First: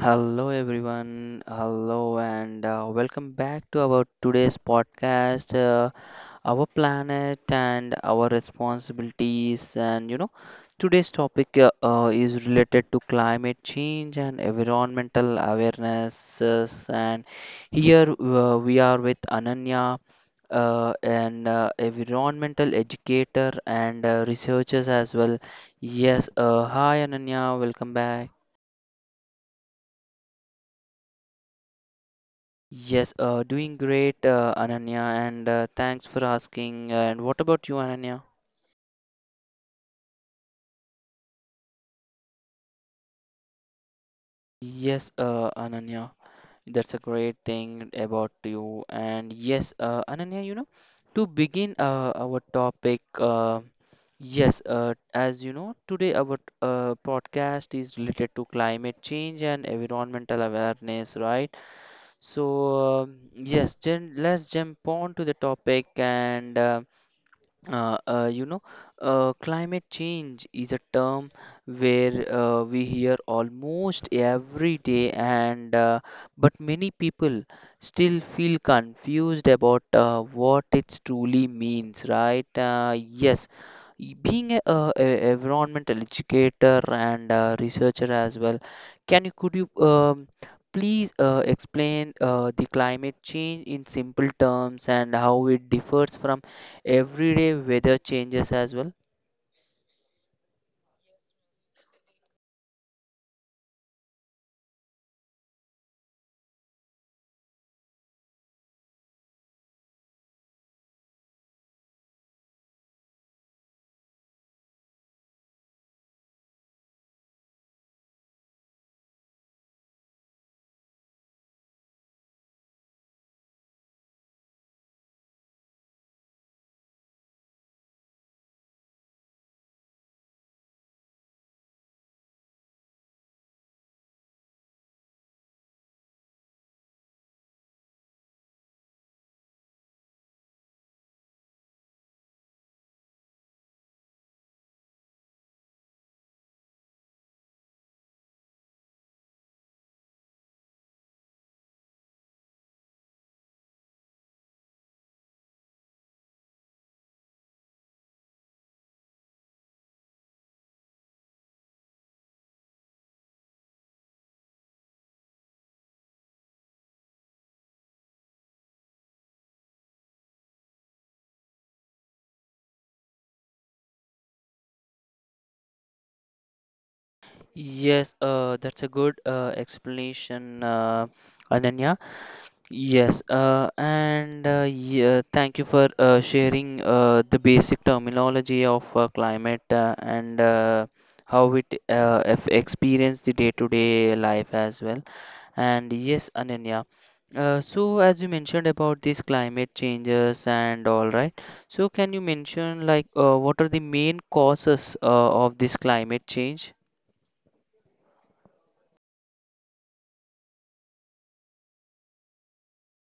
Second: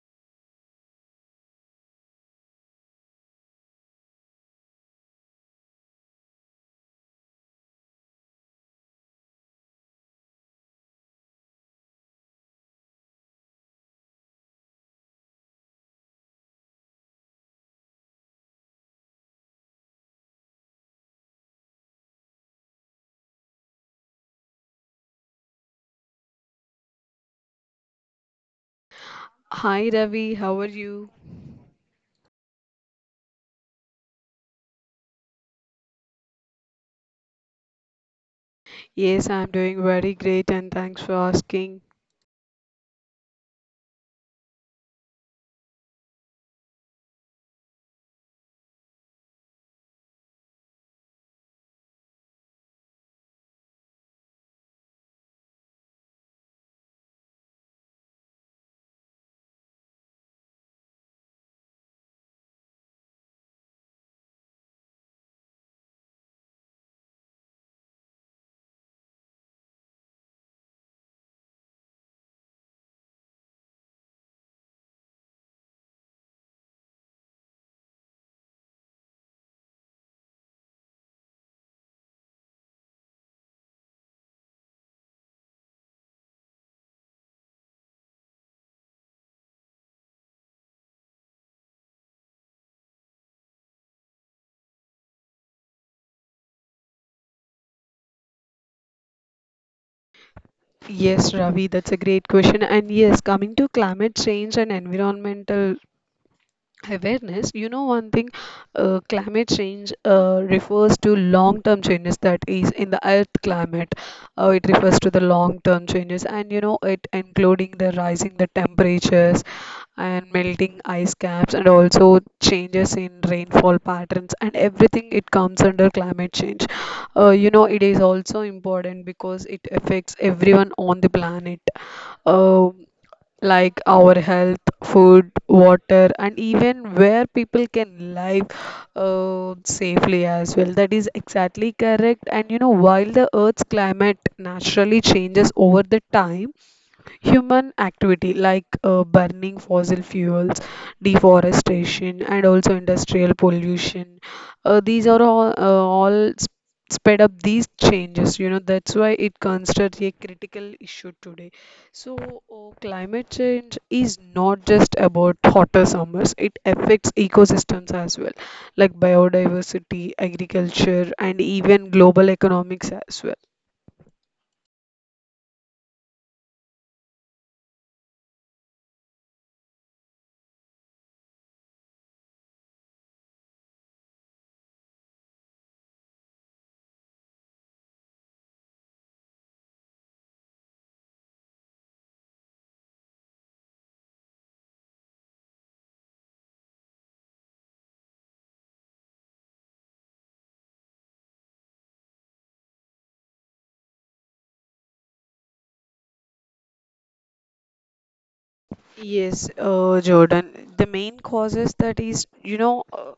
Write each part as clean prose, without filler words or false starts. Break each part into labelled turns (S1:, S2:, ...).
S1: Hello everyone, hello and welcome back to our today's podcast, our planet and our responsibilities. And you know, today's topic is related to climate change and environmental awareness. And here we are with Ananya, an environmental educator and researchers as well. Yes, hi Ananya, welcome back.
S2: Hi Ravi, how are you?
S1: Yes, doing great, Ananya, and thanks for asking. And what about you, Ananya?
S2: Yes, I'm doing very great and thanks for asking.
S1: Yes, Ananya, that's a great thing about you. And yes, Ananya, you know, to begin our topic. Yes, as you know, today our podcast is related to climate change and environmental awareness, right? So then let's jump on to the topic and you know, climate change is a term where we hear almost every day, and but many people still feel confused about what it truly means, right? Being a environmental educator and researcher as well, can you could you please explain the climate change in simple terms and how it differs from everyday weather changes as well.
S2: Yes, Ravi, that's a great question. And yes, coming to climate change and environmental awareness, you know, one thing, climate change refers to long term changes, that is in the earth climate. Uh, it refers to the long term changes, and you know it, including the rising the temperatures and melting ice caps, and also changes in rainfall patterns and everything it comes under climate change. Uh, you know, it is also important because it affects everyone on the planet, Um like our health, food, water, and even where people can live safely as well. That is exactly correct. And you know, while the Earth's climate naturally changes over the time, human activity like burning fossil fuels, deforestation, and also industrial pollution, these are all, sped up these changes. You know, that's why it considered a critical issue today. So, climate change is not just about hotter summers, it affects ecosystems as well, like biodiversity, agriculture, and even global economics as well.
S1: Yes, that's a good explanation, Ananya. Yes, and yeah, thank you for sharing the basic terminology of climate and how it experience the day-to-day life as well. And yes, Ananya. So as you mentioned about these climate changes and all right, so can you mention like what are the main causes of this climate change?
S2: Yes, Jordan. The main causes that is, you know, uh,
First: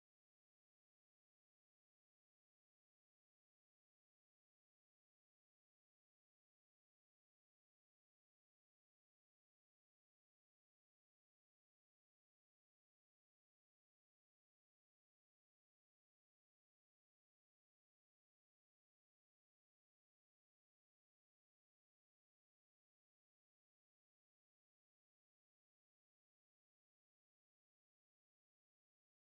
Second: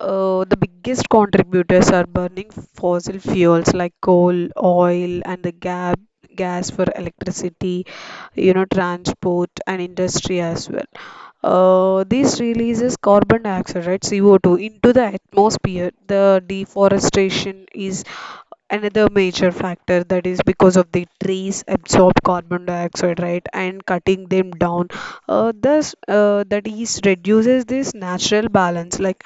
S2: uh, the biggest contributors are burning fossil fuels like coal, oil, and the gas for electricity, you know, transport and industry as well. This releases carbon dioxide, right, CO2, into the atmosphere. The deforestation is another major factor, that is because of the trees absorb carbon dioxide, right, and cutting them down, thus that is reduces this natural balance. Like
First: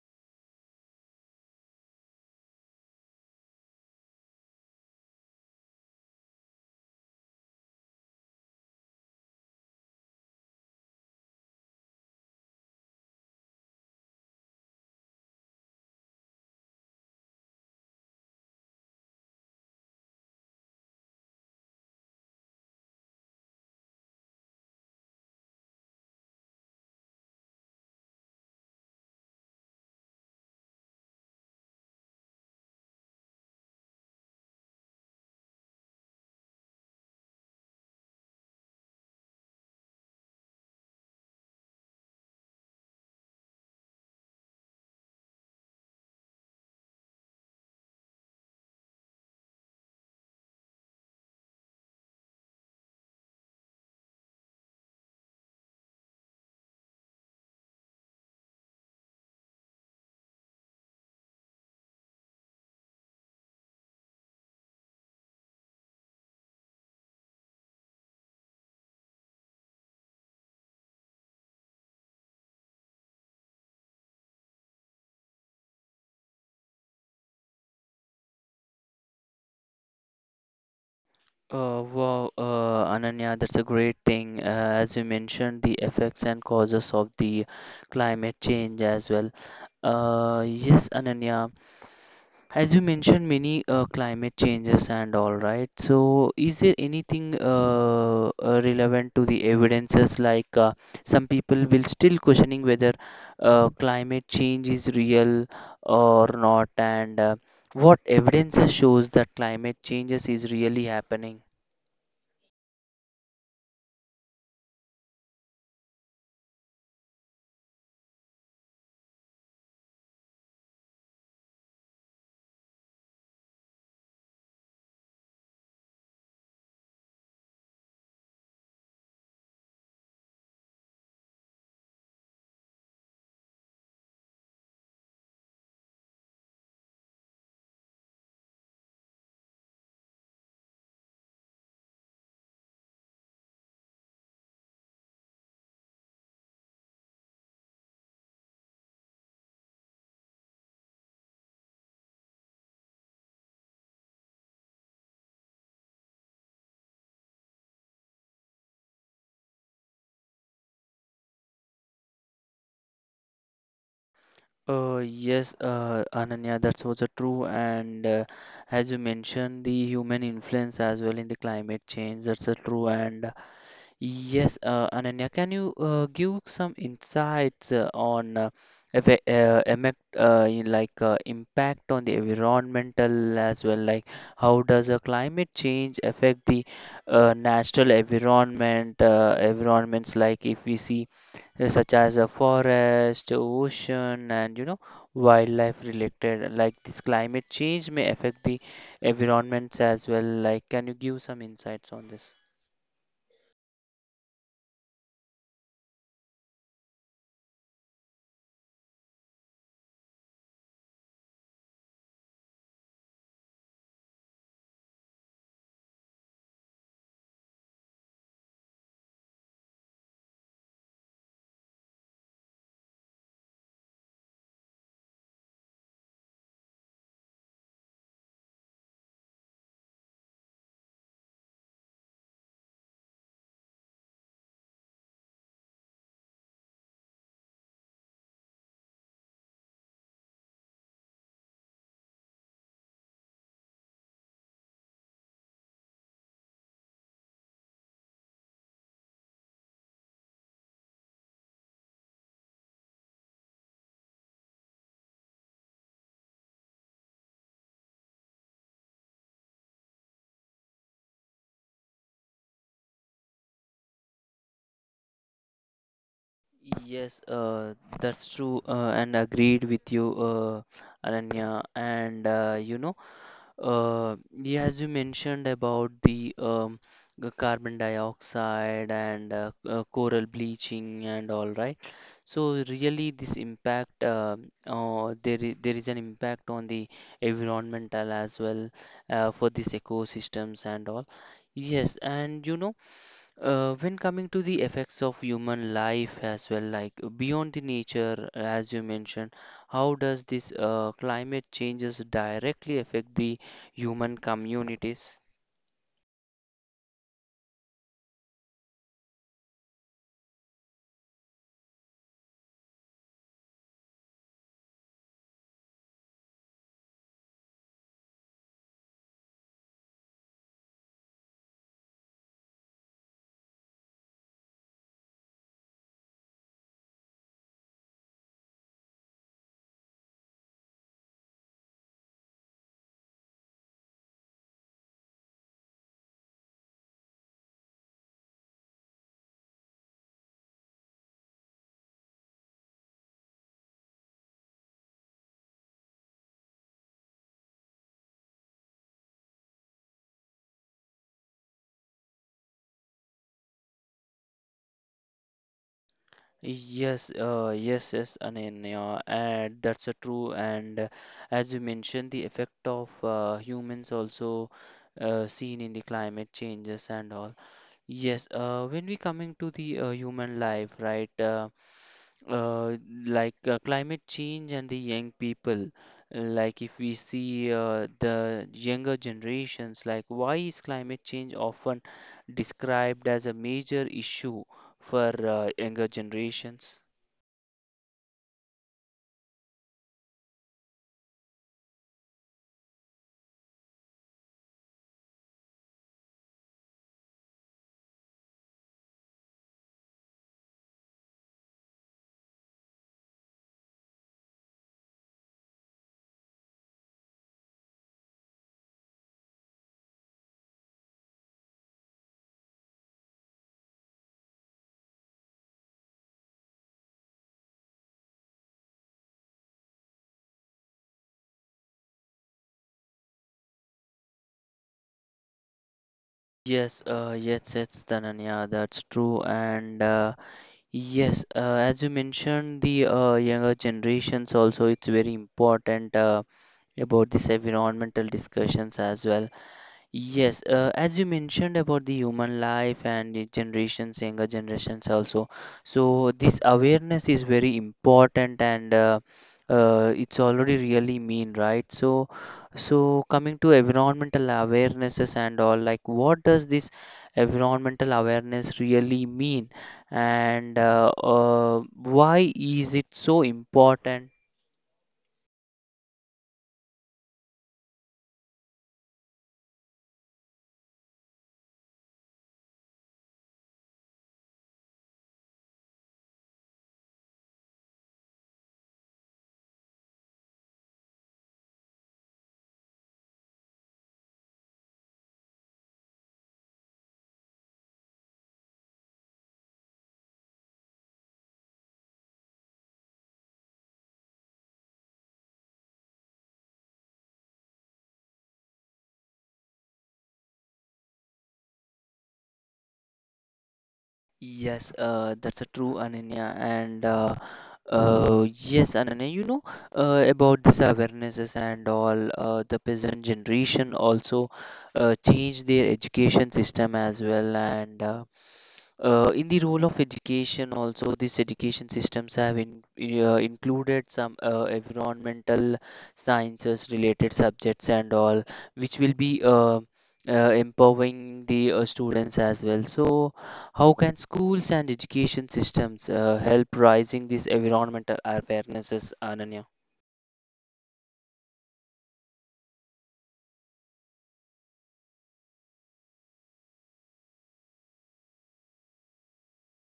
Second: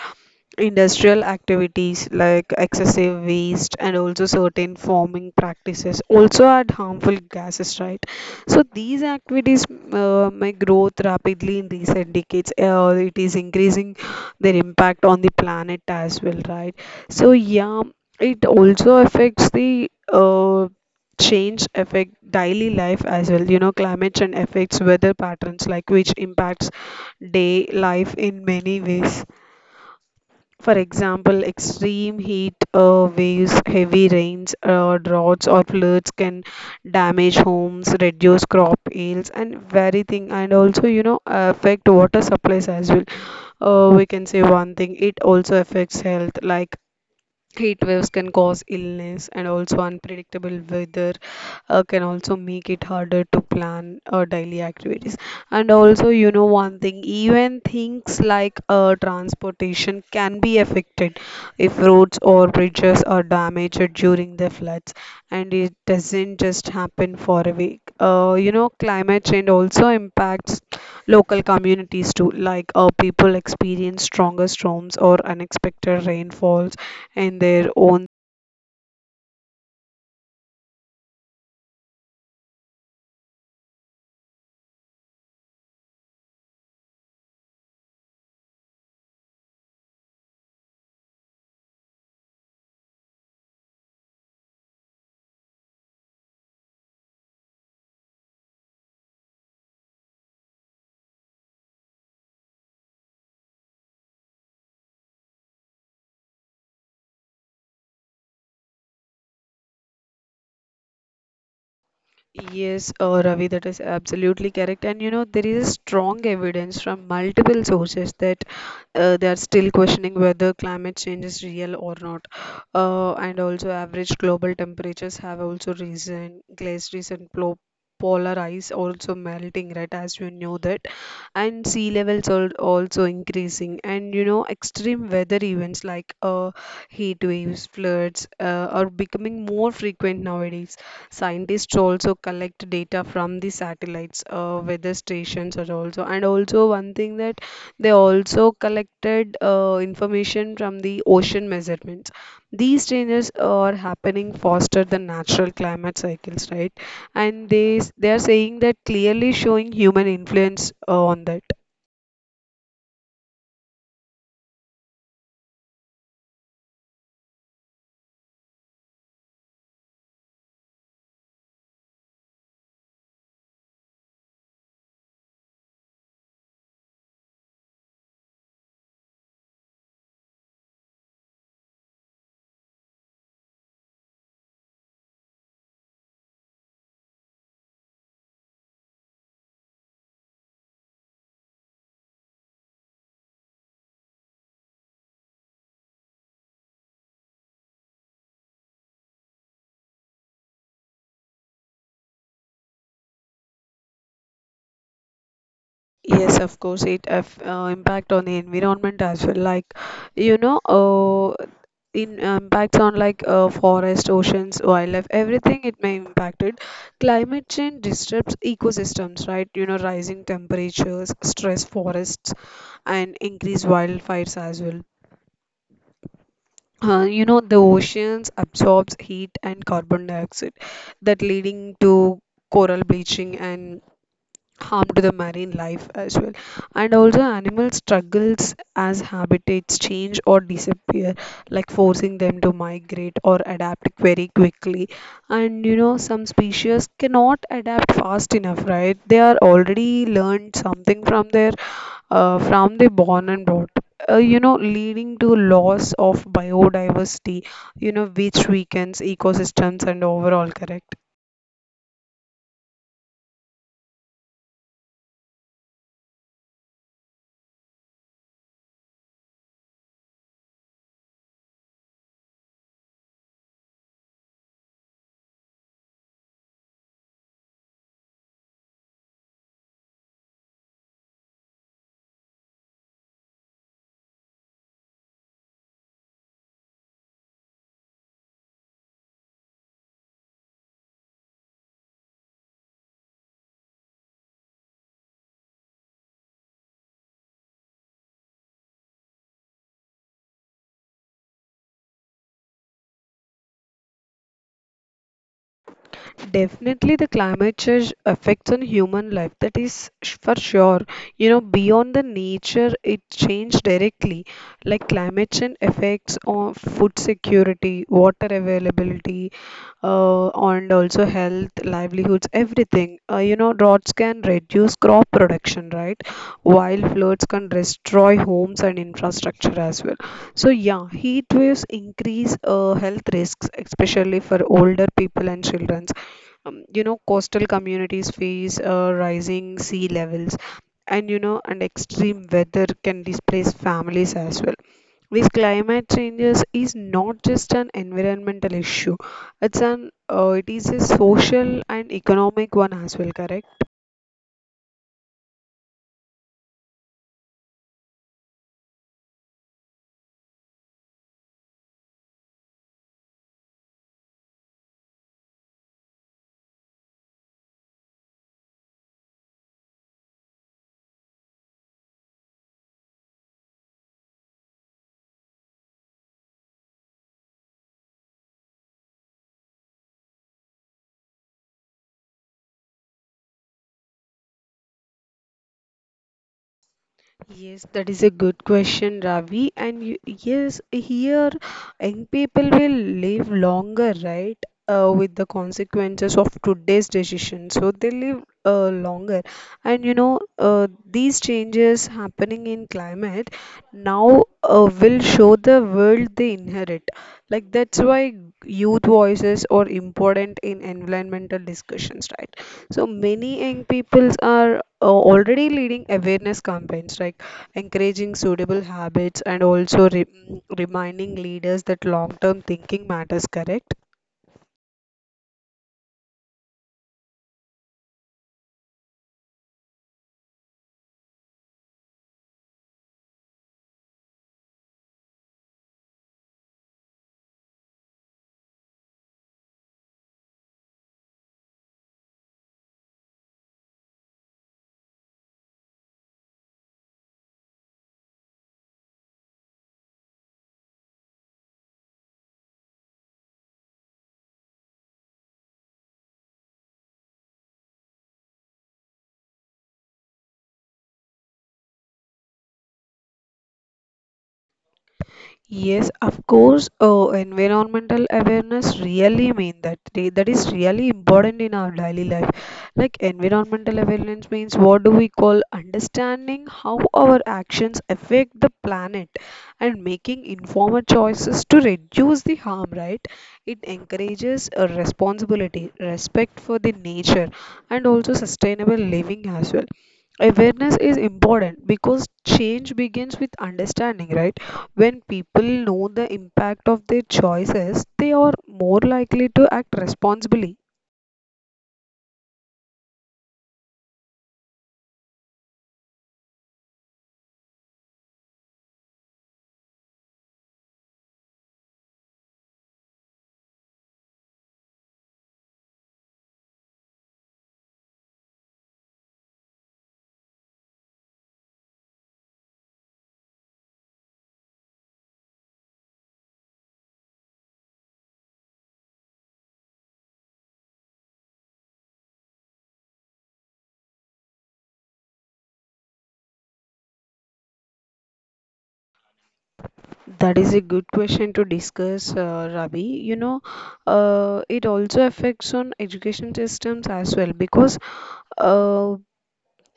S2: industrial activities, like excessive waste and also certain farming practices also add harmful gases, right? So these activities may growth rapidly in recent decades, it is increasing their impact on the planet as well, right? So yeah, it also affects the change, affect daily life as well. You know, climate change affects weather patterns, like which impacts day life in many ways. For example, extreme heat waves, heavy rains, droughts, or floods can damage homes, reduce crop yields, and everything, and also, you know, affect water supplies as well. We can say one thing, it also affects health, like heat waves can cause illness, and also unpredictable weather can also make it harder to plan daily activities. And also, you know, one thing, even things like transportation can be affected if roads or bridges are damaged during the floods, and it doesn't just happen for a week. You know, climate change also impacts local communities too, like people experience stronger storms or unexpected rainfall and their own.
S1: Wow, Ananya, that's a great thing. As you mentioned, the effects and causes of the climate change as well. Yes, Ananya, as you mentioned, many climate changes and all right. So, is there anything relevant to the evidences? Like, some people will still questioning whether climate change is real or not, and what evidences shows that climate changes is really happening.
S2: Yes, Ravi, that is absolutely correct. And you know, there is a strong evidence from multiple sources that they are still questioning whether climate change is real or not. And also, average global temperatures have also risen, polar ice also melting, right? As you know that, and sea levels are also increasing. And you know, extreme weather events like heat waves, floods are becoming more frequent nowadays. Scientists also collect data from the satellites, weather stations are also, and also one thing that they also collected information from the ocean measurements. These changes are happening faster than natural climate cycles, right? And they are saying that clearly showing human influence on that.
S1: Yes, Ananya, that's also true. And as you mentioned, the human influence as well in the climate change, that's a true. And yes, Ananya, can you give some insights on eve- emec- in like impact on the environmental as well? Like, how does a climate change affect the natural environment? Environments like if we see such as a forest, ocean, and you know wildlife related. Like this climate change may affect the environments as well. Like, can you give some insights on this?
S2: Yes, of course, it have impact on the environment as well. Like, you know, in impacts on like forest, oceans, wildlife, everything, it may impact it. Climate change disrupts ecosystems, right? You know, rising temperatures, stress forests, and increase wildfires as well. You know, the oceans absorbs heat and carbon dioxide, that leading to coral bleaching and harm to the marine life as well. And also, animal struggles as habitats change or disappear, like forcing them to migrate or adapt very quickly. And you know, some species cannot adapt fast enough, right? They are already learned something from their from the born and brought. You know, leading to loss of biodiversity, you know, which weakens ecosystems and overall, correct?
S1: Yes, that's true, and agreed with you, Ananya. And you know, yeah, as you mentioned about the carbon dioxide and coral bleaching and all, right? So really, this impact, there is an impact on the environmental as well for these ecosystems and all. Yes, and you know. When coming to the effects of human life as well, like beyond the nature, as you mentioned, how does this climate changes directly affect the human communities?
S2: Definitely, the climate change affects on human life. For sure. You know, beyond the nature, it changed directly. Like climate change affects on food security, water availability, and also health, livelihoods, everything. You know, droughts can reduce crop production, right? While floods can destroy homes and infrastructure as well. So yeah, heat waves increase health risks, especially for older people and children. Um, you know, coastal communities face rising sea levels, and you know, and extreme weather can displace families as well. These climate changes is not just an environmental issue, it is a social and economic one as well, correct?
S1: Yes, I mean, yeah, and that's a true. And as you mentioned, the effect of humans also seen in the climate changes and all. Yes, when we coming to the human life, right? Uh, like climate change and the young people, like if we see the younger generations, like why is climate change often described as a major issue for younger generations?
S2: Yes, that is a good question, Ravi. And you, yes, here young people will live longer, right? With the consequences of today's decision, so they live longer. And you know, these changes happening in climate now will show the world they inherit. Like, that's why youth voices are important in environmental discussions, right? So many young peoples are already leading awareness campaigns, right? Encouraging suitable habits, and also reminding leaders that long term thinking matters, correct.
S1: Yes, Tananya, that's true, and yes, as you mentioned, the younger generations also, it's very important about this environmental discussions as well. Yes, as you mentioned about the human life and the generations, younger generations also. So this awareness is very important, and it's already really mean, right? So, so coming to environmental awarenesses and all, like what does this environmental awareness really mean, and why is it so important?
S2: Yes, of course, environmental awareness really mean that that is really important in our daily life. Like, environmental awareness means what do we call understanding how our actions affect the planet and making informed choices to reduce the harm, right? It encourages a responsibility, respect for the nature, and also sustainable living as well. Awareness is important because change begins with understanding, right? When people know the impact of their choices, they are more likely to act responsibly.
S1: Yes, that's a true Ananya, and yes, Ananya, you know, about this awarenesses and all. The peasant generation also changed their education system as well, and in the role of education, also these education systems have in, included some environmental sciences related subjects and all, which will be empowering the students as well. So, how can schools and education systems help raising these environmental awarenesses, Ananya?
S2: That is a good question to discuss, Ravi. You know, it also affects on education systems as well, because uh,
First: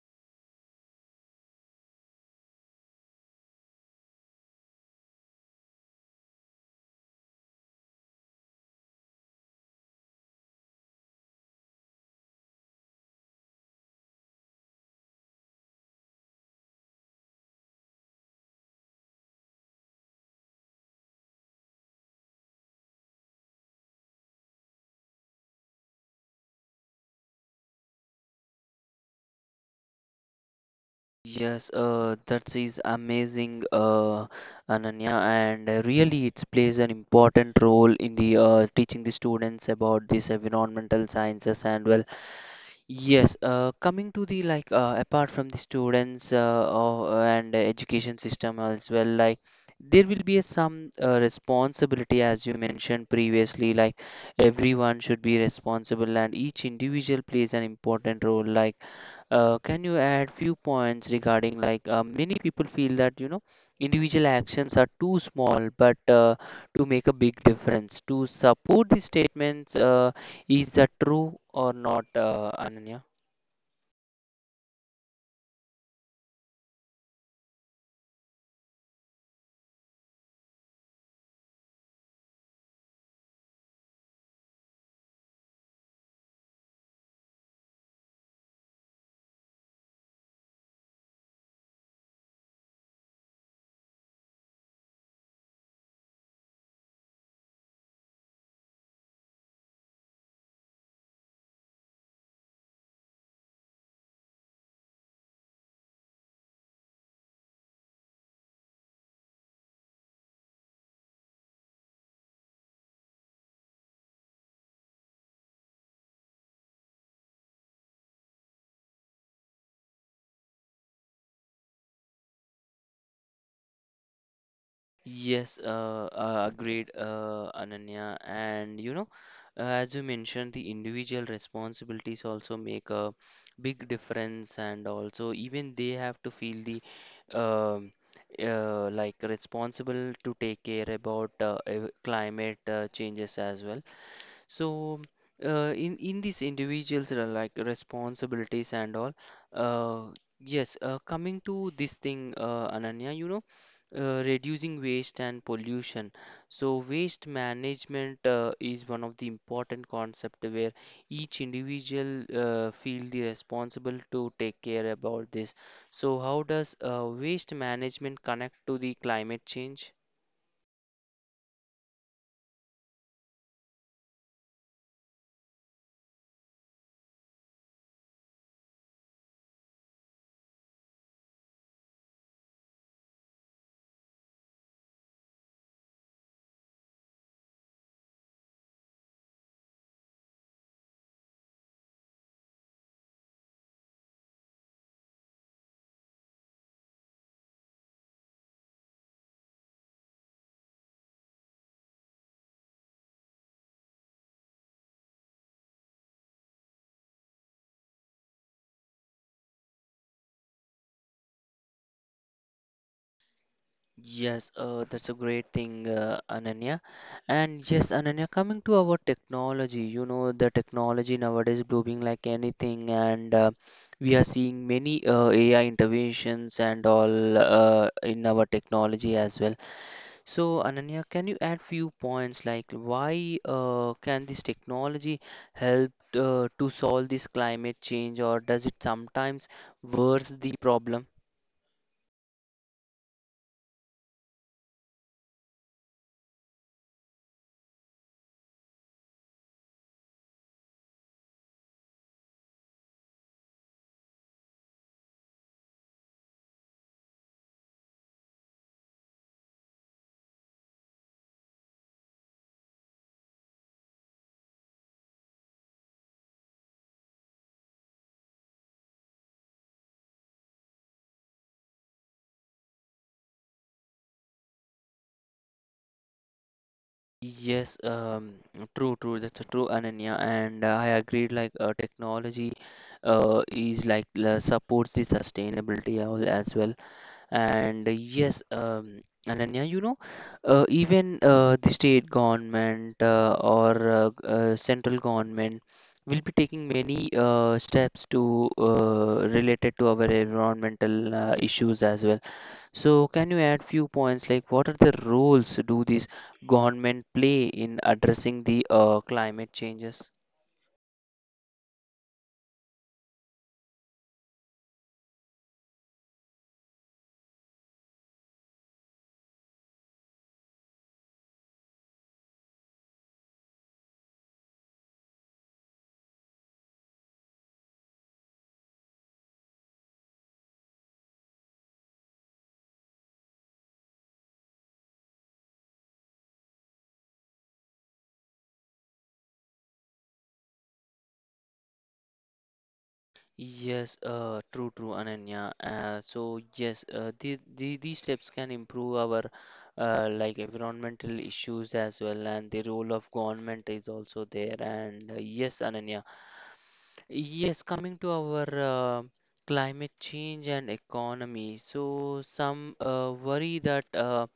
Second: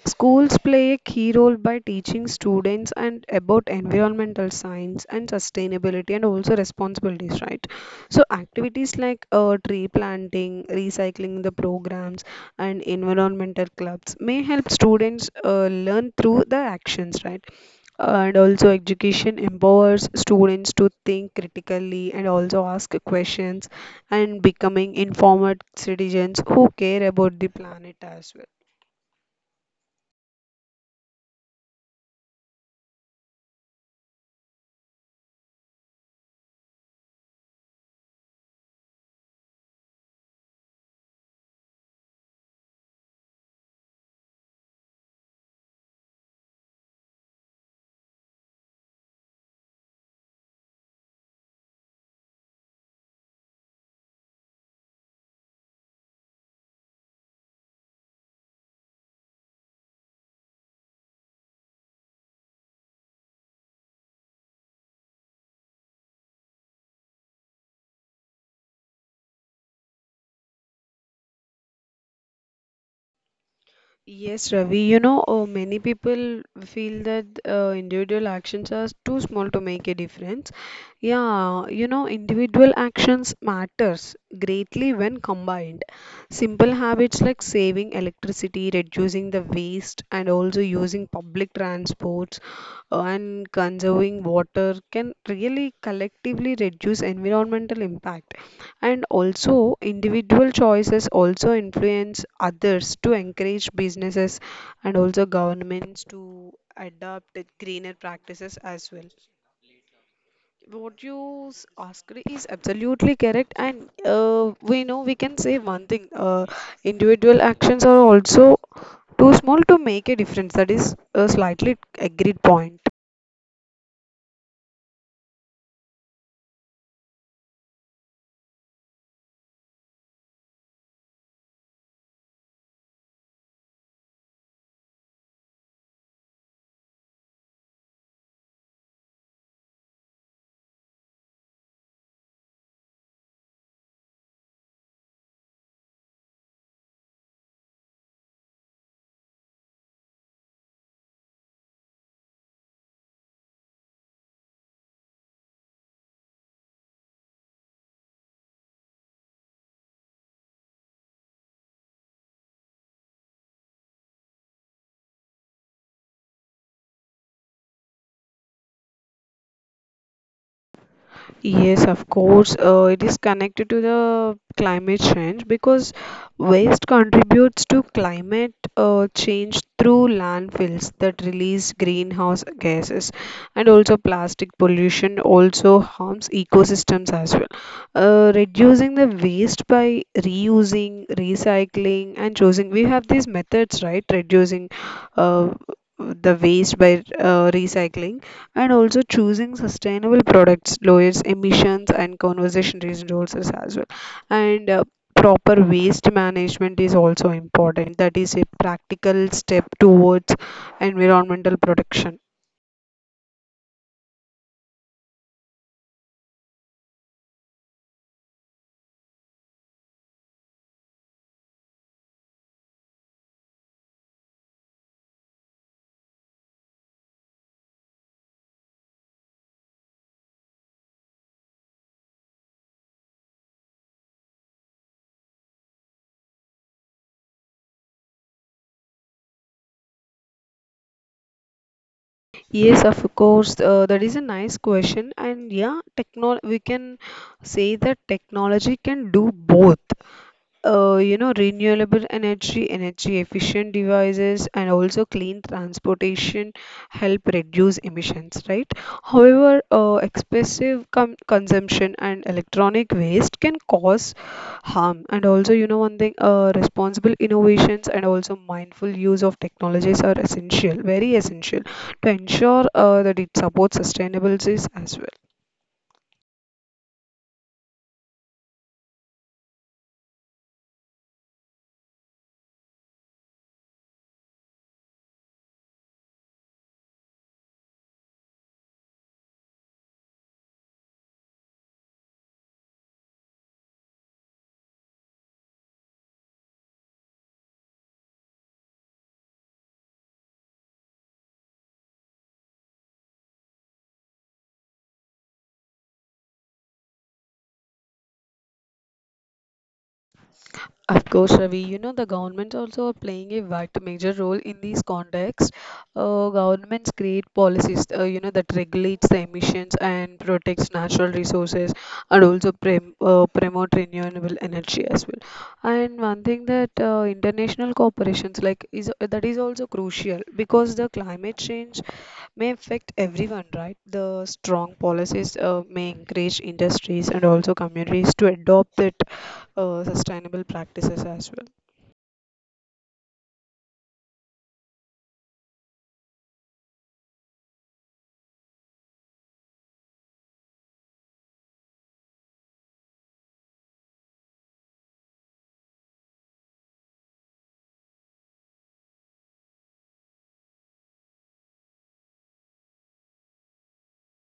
S2: schools play a key role by teaching students and about environmental science and sustainability and also responsibilities, right? So activities like tree planting, recycling the programs, and environmental clubs may help students learn through the actions, right? And also education empowers students to think critically and also ask questions, and becoming informed citizens who care about the planet as well.
S1: Yes, that is amazing, Ananya, and really it plays an important role in the teaching the students about this environmental sciences and well. Yes, coming to the, like apart from the students or and education system as well, like there will be some responsibility as you mentioned previously, like everyone should be responsible and each individual plays an important role. Like, can you add few points regarding, like many people feel that you know individual actions are too small, but to make a big difference. To support these statements. Is that true or not, Ananya?
S2: Yes, Ravi. You know, many people feel that individual actions are too small to make a difference. Yeah, you know, individual actions matters greatly when combined. Simple habits like saving electricity, reducing the waste, and also using public transports, and conserving water can really collectively reduce environmental impact, and also individual choices also influence others to encourage businesses and also governments to adopt the greener practices as well. What you asked is absolutely correct, and we know, we can say one thing, individual actions are also too small to make a difference, that is a slightly agreed point.
S1: Yes, agreed, Ananya. And you know, as you mentioned, the individual responsibilities also make a big difference, and also even they have to feel the um like responsible to take care about climate changes as well. So, in these individuals like responsibilities and all, uh, yes. Coming to this thing, Ananya, you know, reducing waste and pollution. So, waste management is one of the important concept where each individual feel the responsible to take care about this. So, how does waste management connect to the climate change?
S2: Yes, of course. It is connected to the climate change because waste contributes to climate change through landfills that release greenhouse gases, and also plastic pollution also harms ecosystems as well. Reducing the waste by reusing, recycling, and choosing. We have these methods, right? Reducing uh, the waste by recycling, and also choosing sustainable products lowers emissions and conservation resources as well. And proper waste management is also important, that is a practical step towards environmental protection.
S1: Yes, that's a great thing, Ananya. And yes, Ananya, coming to our technology, you know, the technology nowadays blooming like anything, and we are seeing many AI interventions and all in our technology as well. So, Ananya, can you add few points, like why can this technology help to solve this climate change, or does it sometimes worse the problem?
S2: Yes, of course, that is a nice question. And yeah, techno we can say that technology can do both. Uh, you know, renewable energy, energy efficient devices, and also clean transportation help reduce emissions, right? However, excessive consumption and electronic waste can cause harm. And also, you know, one thing, responsible innovations and also mindful use of technologies are essential, very essential to ensure that it supports sustainability as well.
S1: Yes, true, true. That's a true, Ananya, and I agreed. Like technology, is supports the sustainability as well. And yes, Ananya, you know, even the state government or central government will be taking many steps to related to our environmental issues as well. So can you add few points, like what are the roles do these government play in addressing the climate changes?
S2: Of course, Ravi, you know, the governments also are playing a vital major role in these contexts. Governments create policies, you know, that regulates the emissions and protects natural resources, and also prem promote renewable energy as well. And one thing that international corporations like is that is also crucial, because the climate change may affect everyone, right? The strong policies may encourage industries and also communities to adopt that sustainable practices as well.
S1: Yes, true, true, Ananya. So yes, the these steps can improve our like environmental issues as well, and the role of government is also there. And yes, Ananya. Yes, coming to our climate change and economy. So some worry that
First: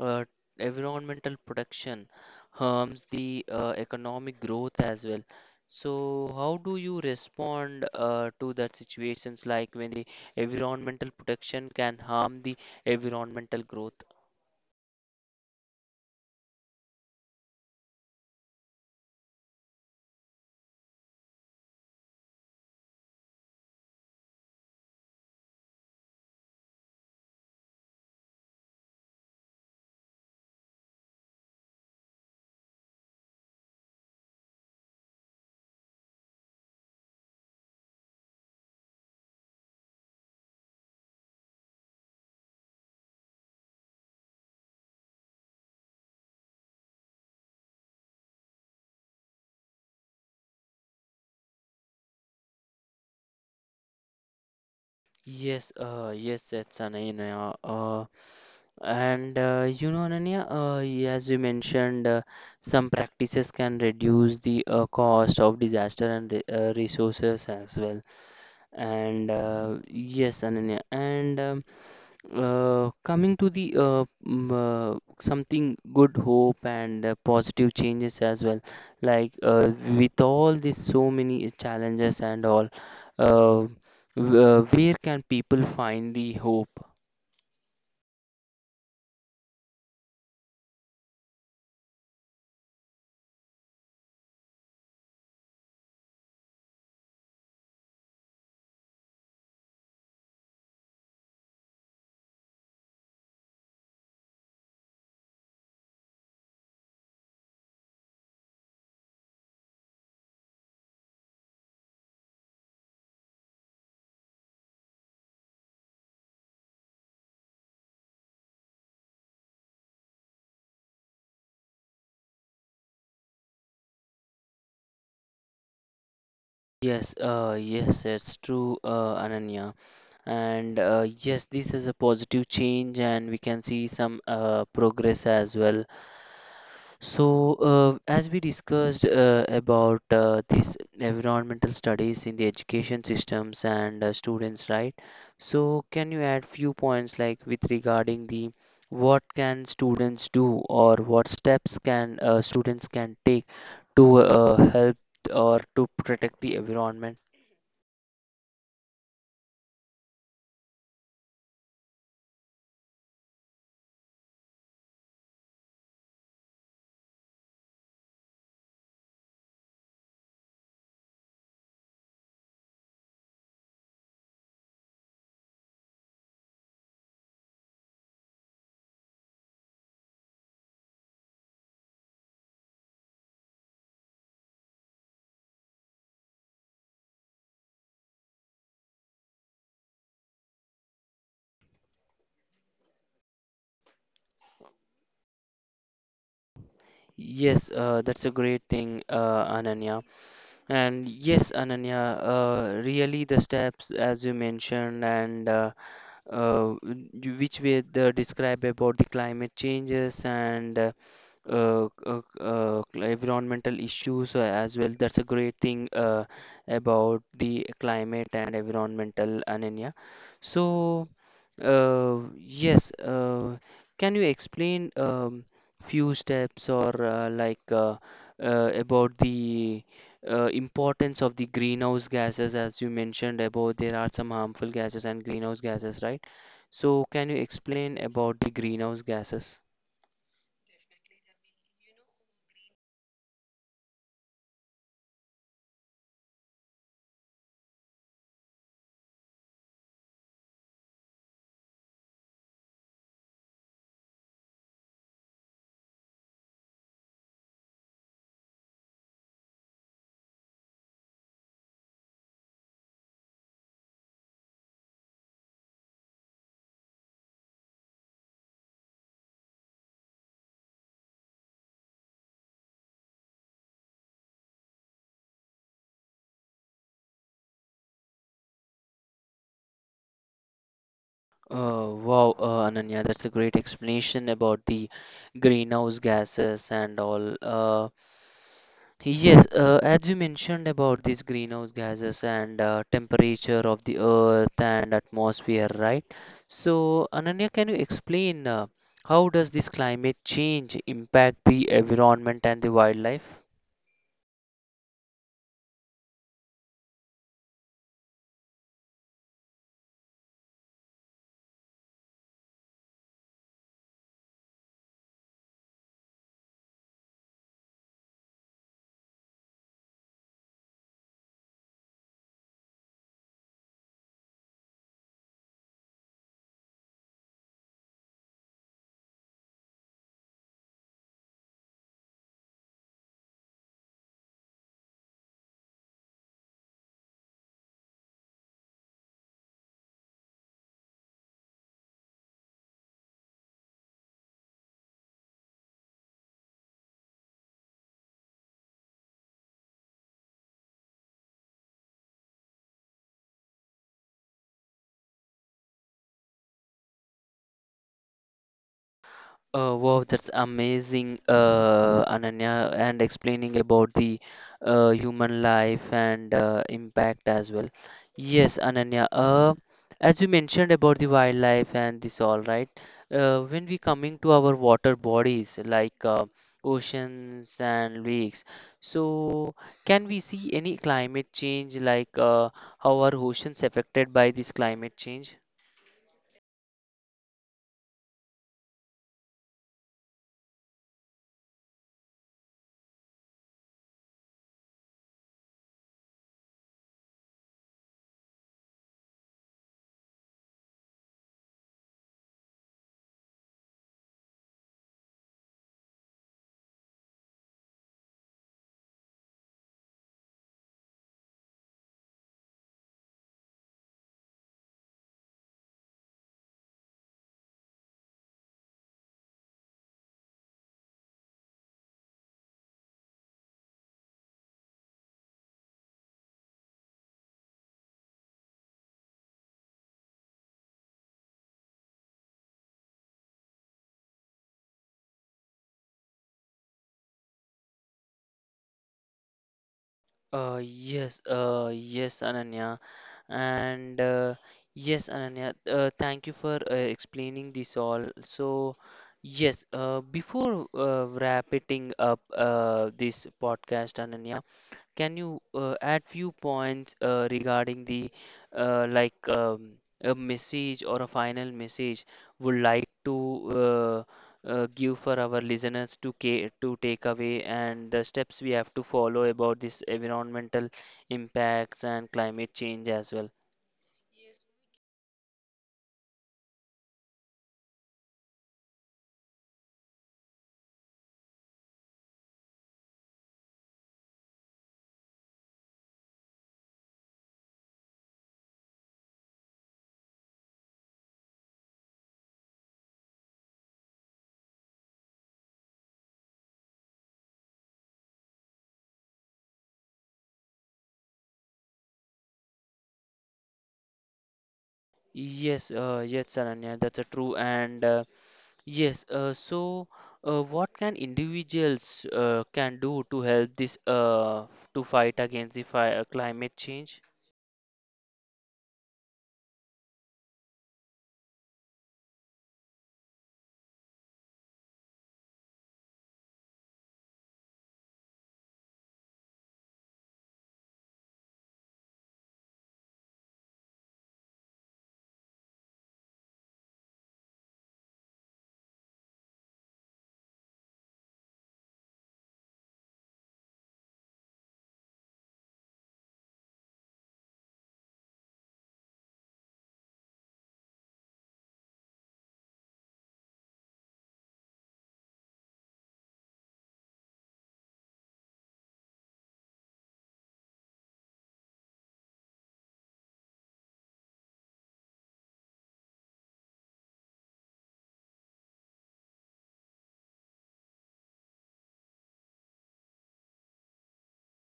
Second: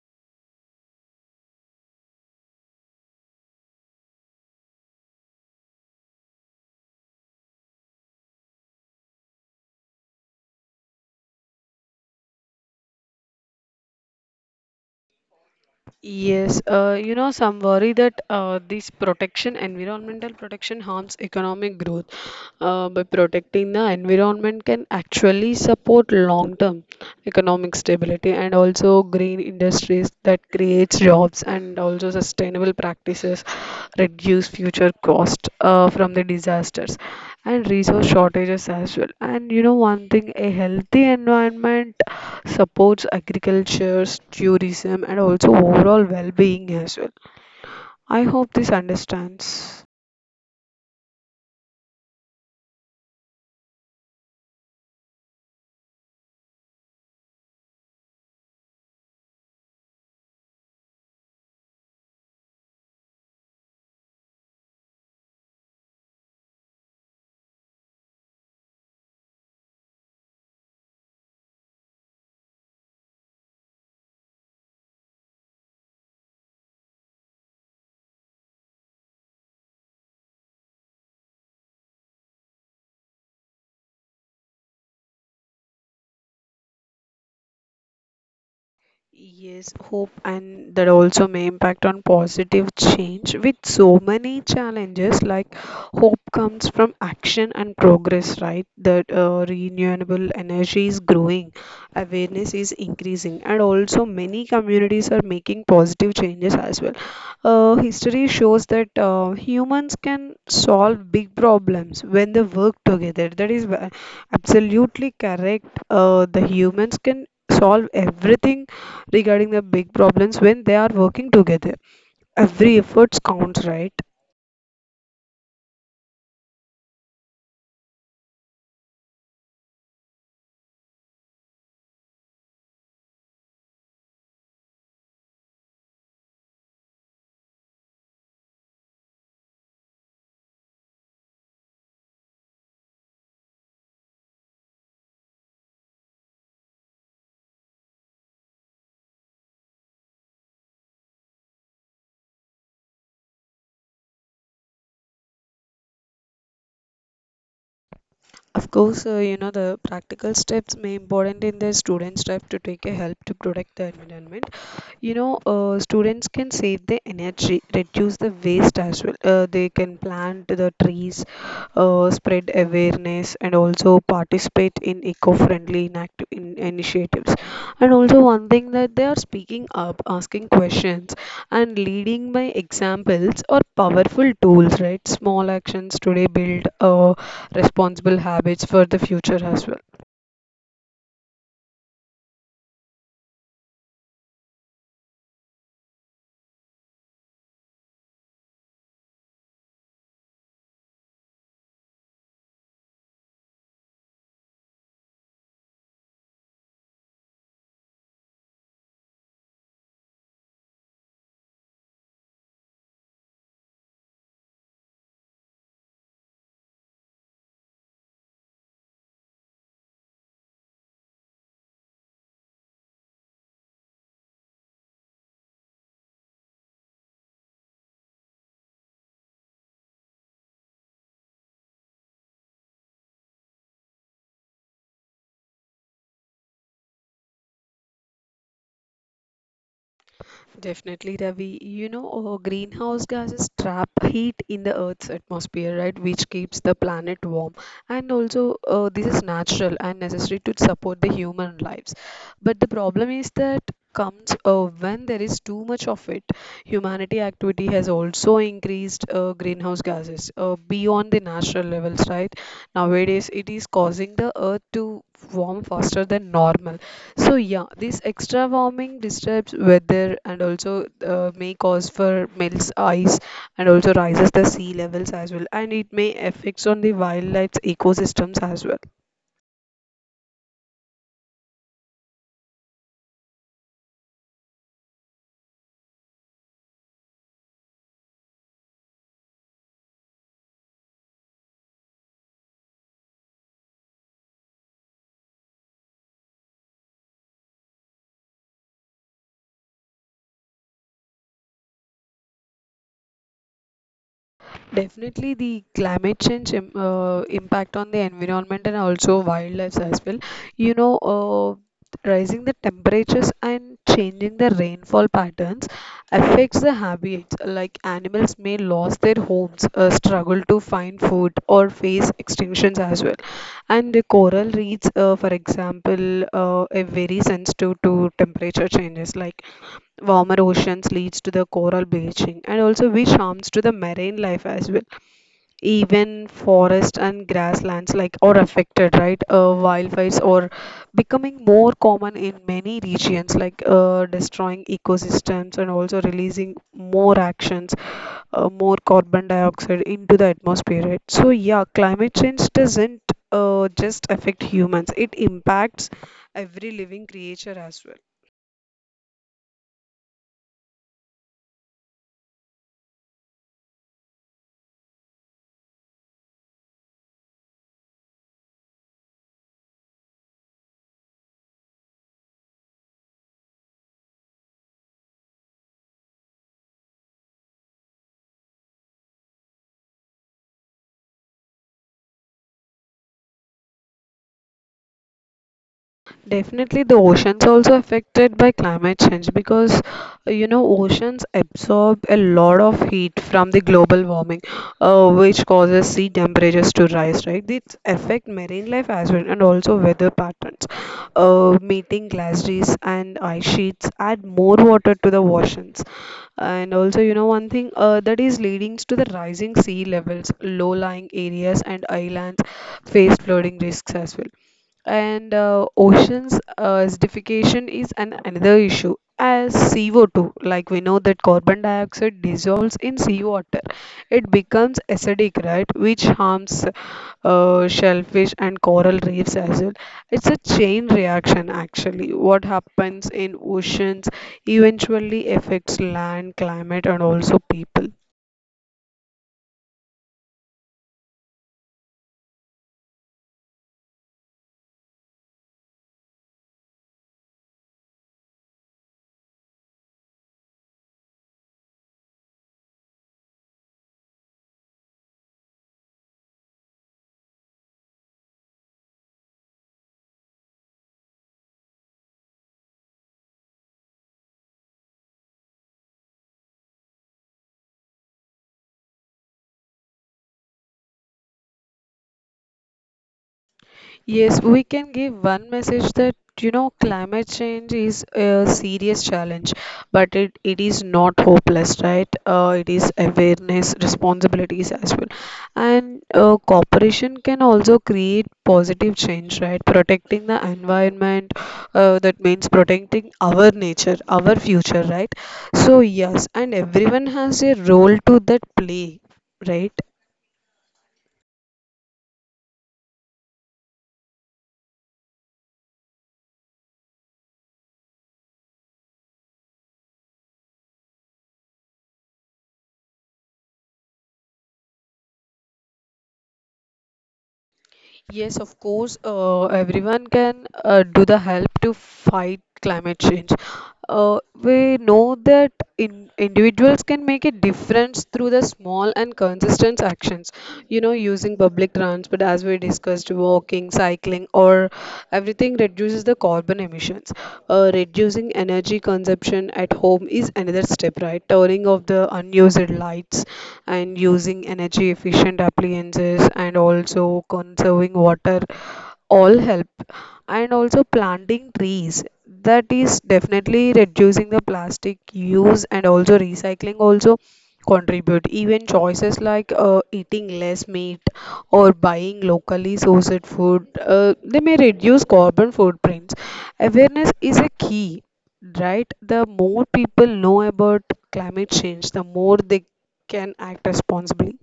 S1: uh, environmental protection harms the economic growth as well. So, how do you respond to that situations, like when the environmental protection can harm the environmental growth?
S2: Yes, you know, some worry that this protection, environmental protection, harms economic growth. By protecting the environment can actually support long-term economic stability, and also green industries that creates jobs, and also sustainable practices reduce future cost from the disasters and resource shortages as well. And you know, one thing, a healthy environment supports agriculture, tourism, and also overall well being as well. I hope this understands.
S1: Yes, yes, that's Ananya. And you know, Ananya, as you mentioned, some practices can reduce the cost of disaster and resources as well. And yes, Ananya, and coming to the something good hope and positive changes as well, like with all these so many challenges and all, uh, where can people find the hope?
S2: Yes, hope and that also may impact on positive change with so many challenges, like hope comes from action and progress, right? That renewable energy is growing, awareness is increasing, and also many communities are making positive changes as well. History shows that humans can solve big problems when they work together. That is absolutely correct. The humans can solve everything regarding the big problems when they are working together. Every effort counts, right?
S1: Yes, yes, it's true, Ananya, and yes, this is a positive change and we can see some progress as well. So, as we discussed about this environmental studies in the education systems and students, right? So, can you add few points, like with regarding the what can students do or what steps can students can take to help or to protect the environment?
S2: Of course, the practical steps may important in the students' type to take a help to protect the environment. Students can save the energy, reduce the waste as well. They can plant the trees, spread awareness, and also participate in eco-friendly in initiatives. And also one thing that they are speaking up, asking questions, and leading by examples are powerful tools, right? Small actions today build responsible habits for the future as well.
S1: Yes, that's a great thing, Ananya. And yes, Ananya, really the steps as you mentioned and uh, which way they describe about the climate changes and environmental issues as well. That's a great thing about the climate and environmental anemia. So. Yes, can you explain few steps or about the importance of the greenhouse gases, as you mentioned about there are some harmful gases and greenhouse gases, right? So can you explain about the greenhouse gases?
S2: Definitely, Ravi. Greenhouse gases trap heat in the Earth's atmosphere, right, which keeps the planet warm. And also, this is natural and necessary to support the human lives. But the problem is that comes when there is too much of it. Humanity activity has also increased greenhouse gases beyond the natural levels, right? Nowadays, it is causing the Earth to warm faster than normal. So yeah, this extra warming disturbs weather and also may cause for melts ice and also rises the sea levels as well, and it may affects on the wildlife ecosystems as well.
S1: Wow, Ananya, that's a great explanation about the greenhouse gases and all. Yes, as you mentioned about these greenhouse gases and temperature of the earth and atmosphere, right? So, Ananya, can you explain how does this climate change impact the environment and the wildlife?
S2: Definitely, the climate change im impact on the environment and also wildlife as well. You know, uh, Rising the temperatures and changing the rainfall patterns affects the habits. Like animals may lose their homes, struggle to find food, or face extinctions as well. And the coral reefs, for example, are very sensitive to temperature changes. Like warmer oceans leads to the coral bleaching, and also which harms to the marine life as well. Even forest and grasslands like are affected, right? Wildfires are becoming more common in many regions, like destroying ecosystems and also releasing more carbon dioxide into the atmosphere, right? So yeah, climate change doesn't just affect humans, it impacts every living creature as well.
S1: Wow, that's amazing, Ananya, and explaining about the human life and impact as well. Yes, Ananya, as you mentioned about the wildlife and this all, right? When we coming to our water bodies, like oceans and lakes, so can we see any climate change, like how are oceans affected by this climate change?
S2: Definitely, the oceans also affected by climate change because oceans absorb a lot of heat from the global warming, which causes sea temperatures to rise. Right, this affect marine life as well and also weather patterns. Meeting glaciers and ice sheets add more water to the oceans, and also, you know, one thing that is leading to the rising sea levels. Low-lying areas and islands face flooding risks as well. And oceans acidification is another issue. As CO2, like we know that carbon dioxide dissolves in seawater, it becomes acidic, right, which harms shellfish and coral reefs as well. It's a chain reaction. Actually, what happens in oceans eventually affects land climate and also people.
S1: Yes, Ananya, and yes, Ananya, thank you for explaining this all. So, yes, before wrapping up this podcast, Ananya, can you add few points regarding the uh, like um, a message or a final message would like to uh, give for our listeners to ca to take away and the steps we have to follow about this environmental impacts and climate change as well?
S2: Yes, we can give one message that, you know, climate change is a serious challenge, but it is not hopeless, right? It is awareness, responsibilities as well, and cooperation can also create positive change, right? Protecting the environment, that means protecting our nature, our future, right? So yes, and everyone has a role to that play, right?
S1: Yes, yes, Ananya, that's a true, and yes, so what can individuals can do to help this to fight against the fire, climate change?
S2: Yes, of course, everyone can do the help to fight climate change. We know that individuals can make a difference through the small and consistent actions. You know, using public transport, as we discussed, walking, cycling, or everything reduces the carbon emissions. Reducing energy consumption at home is another step, right? Turning off the unused lights and using energy efficient appliances, and also conserving water all help. And also planting trees, that is definitely reducing the plastic use, and also recycling also contribute. Even choices like eating less meat or buying locally sourced food, they may reduce carbon footprints. Awareness is a key, right? The more people know about climate change, the more they can act responsibly.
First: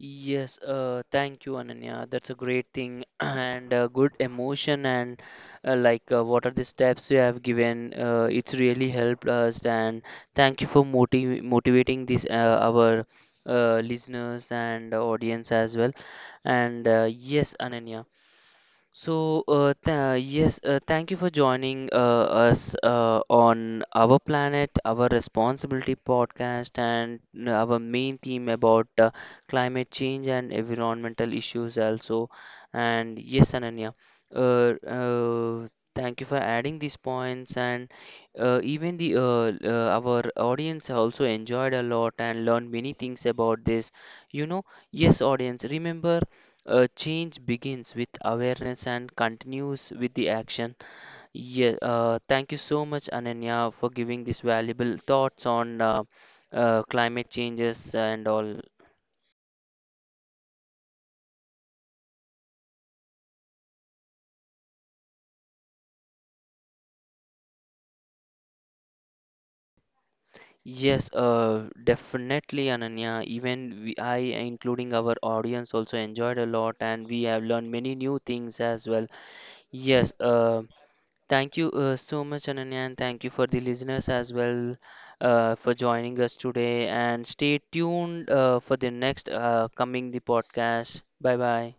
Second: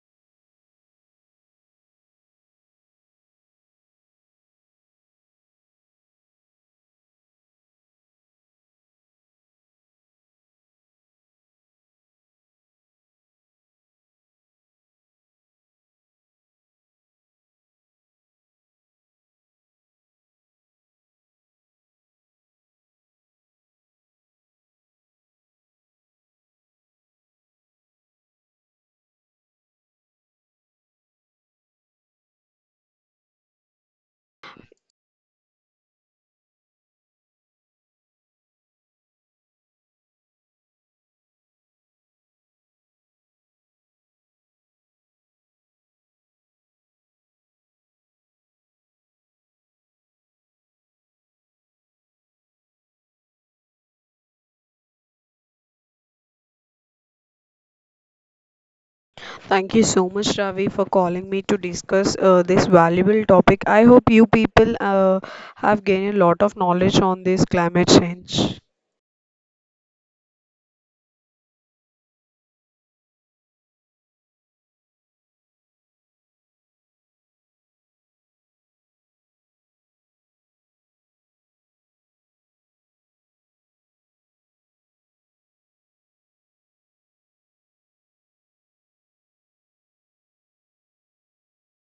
S1: Yes, thank you, Ananya. That's a great thing and a good emotion and what are the steps you have given? It's really helped us and thank you for motivating this our listeners and audience as well. And yes, Ananya. So, th yes, thank you for joining us on Our Planet, Our Responsibility podcast, and our main theme about climate change and environmental issues also. And yes, Ananya, uh, uh, thank you for adding these points. And even the our audience also enjoyed a lot and learned many things about this. You know, yes, audience, remember. Change begins with awareness and continues with the action. Yeah, thank you so much, Ananya, for giving these valuable thoughts on climate changes and all.
S2: Thank you so much, Ravi, for calling me to discuss this valuable topic. I hope you people have gained a lot of knowledge on this climate change.
S1: Yes, definitely, Ananya. Even I, including our audience, also enjoyed a lot, and we have learned many new things as well. Yes, thank you so much, Ananya, and thank you for the listeners as well for joining us today. And stay tuned for the next coming the podcast. Bye bye.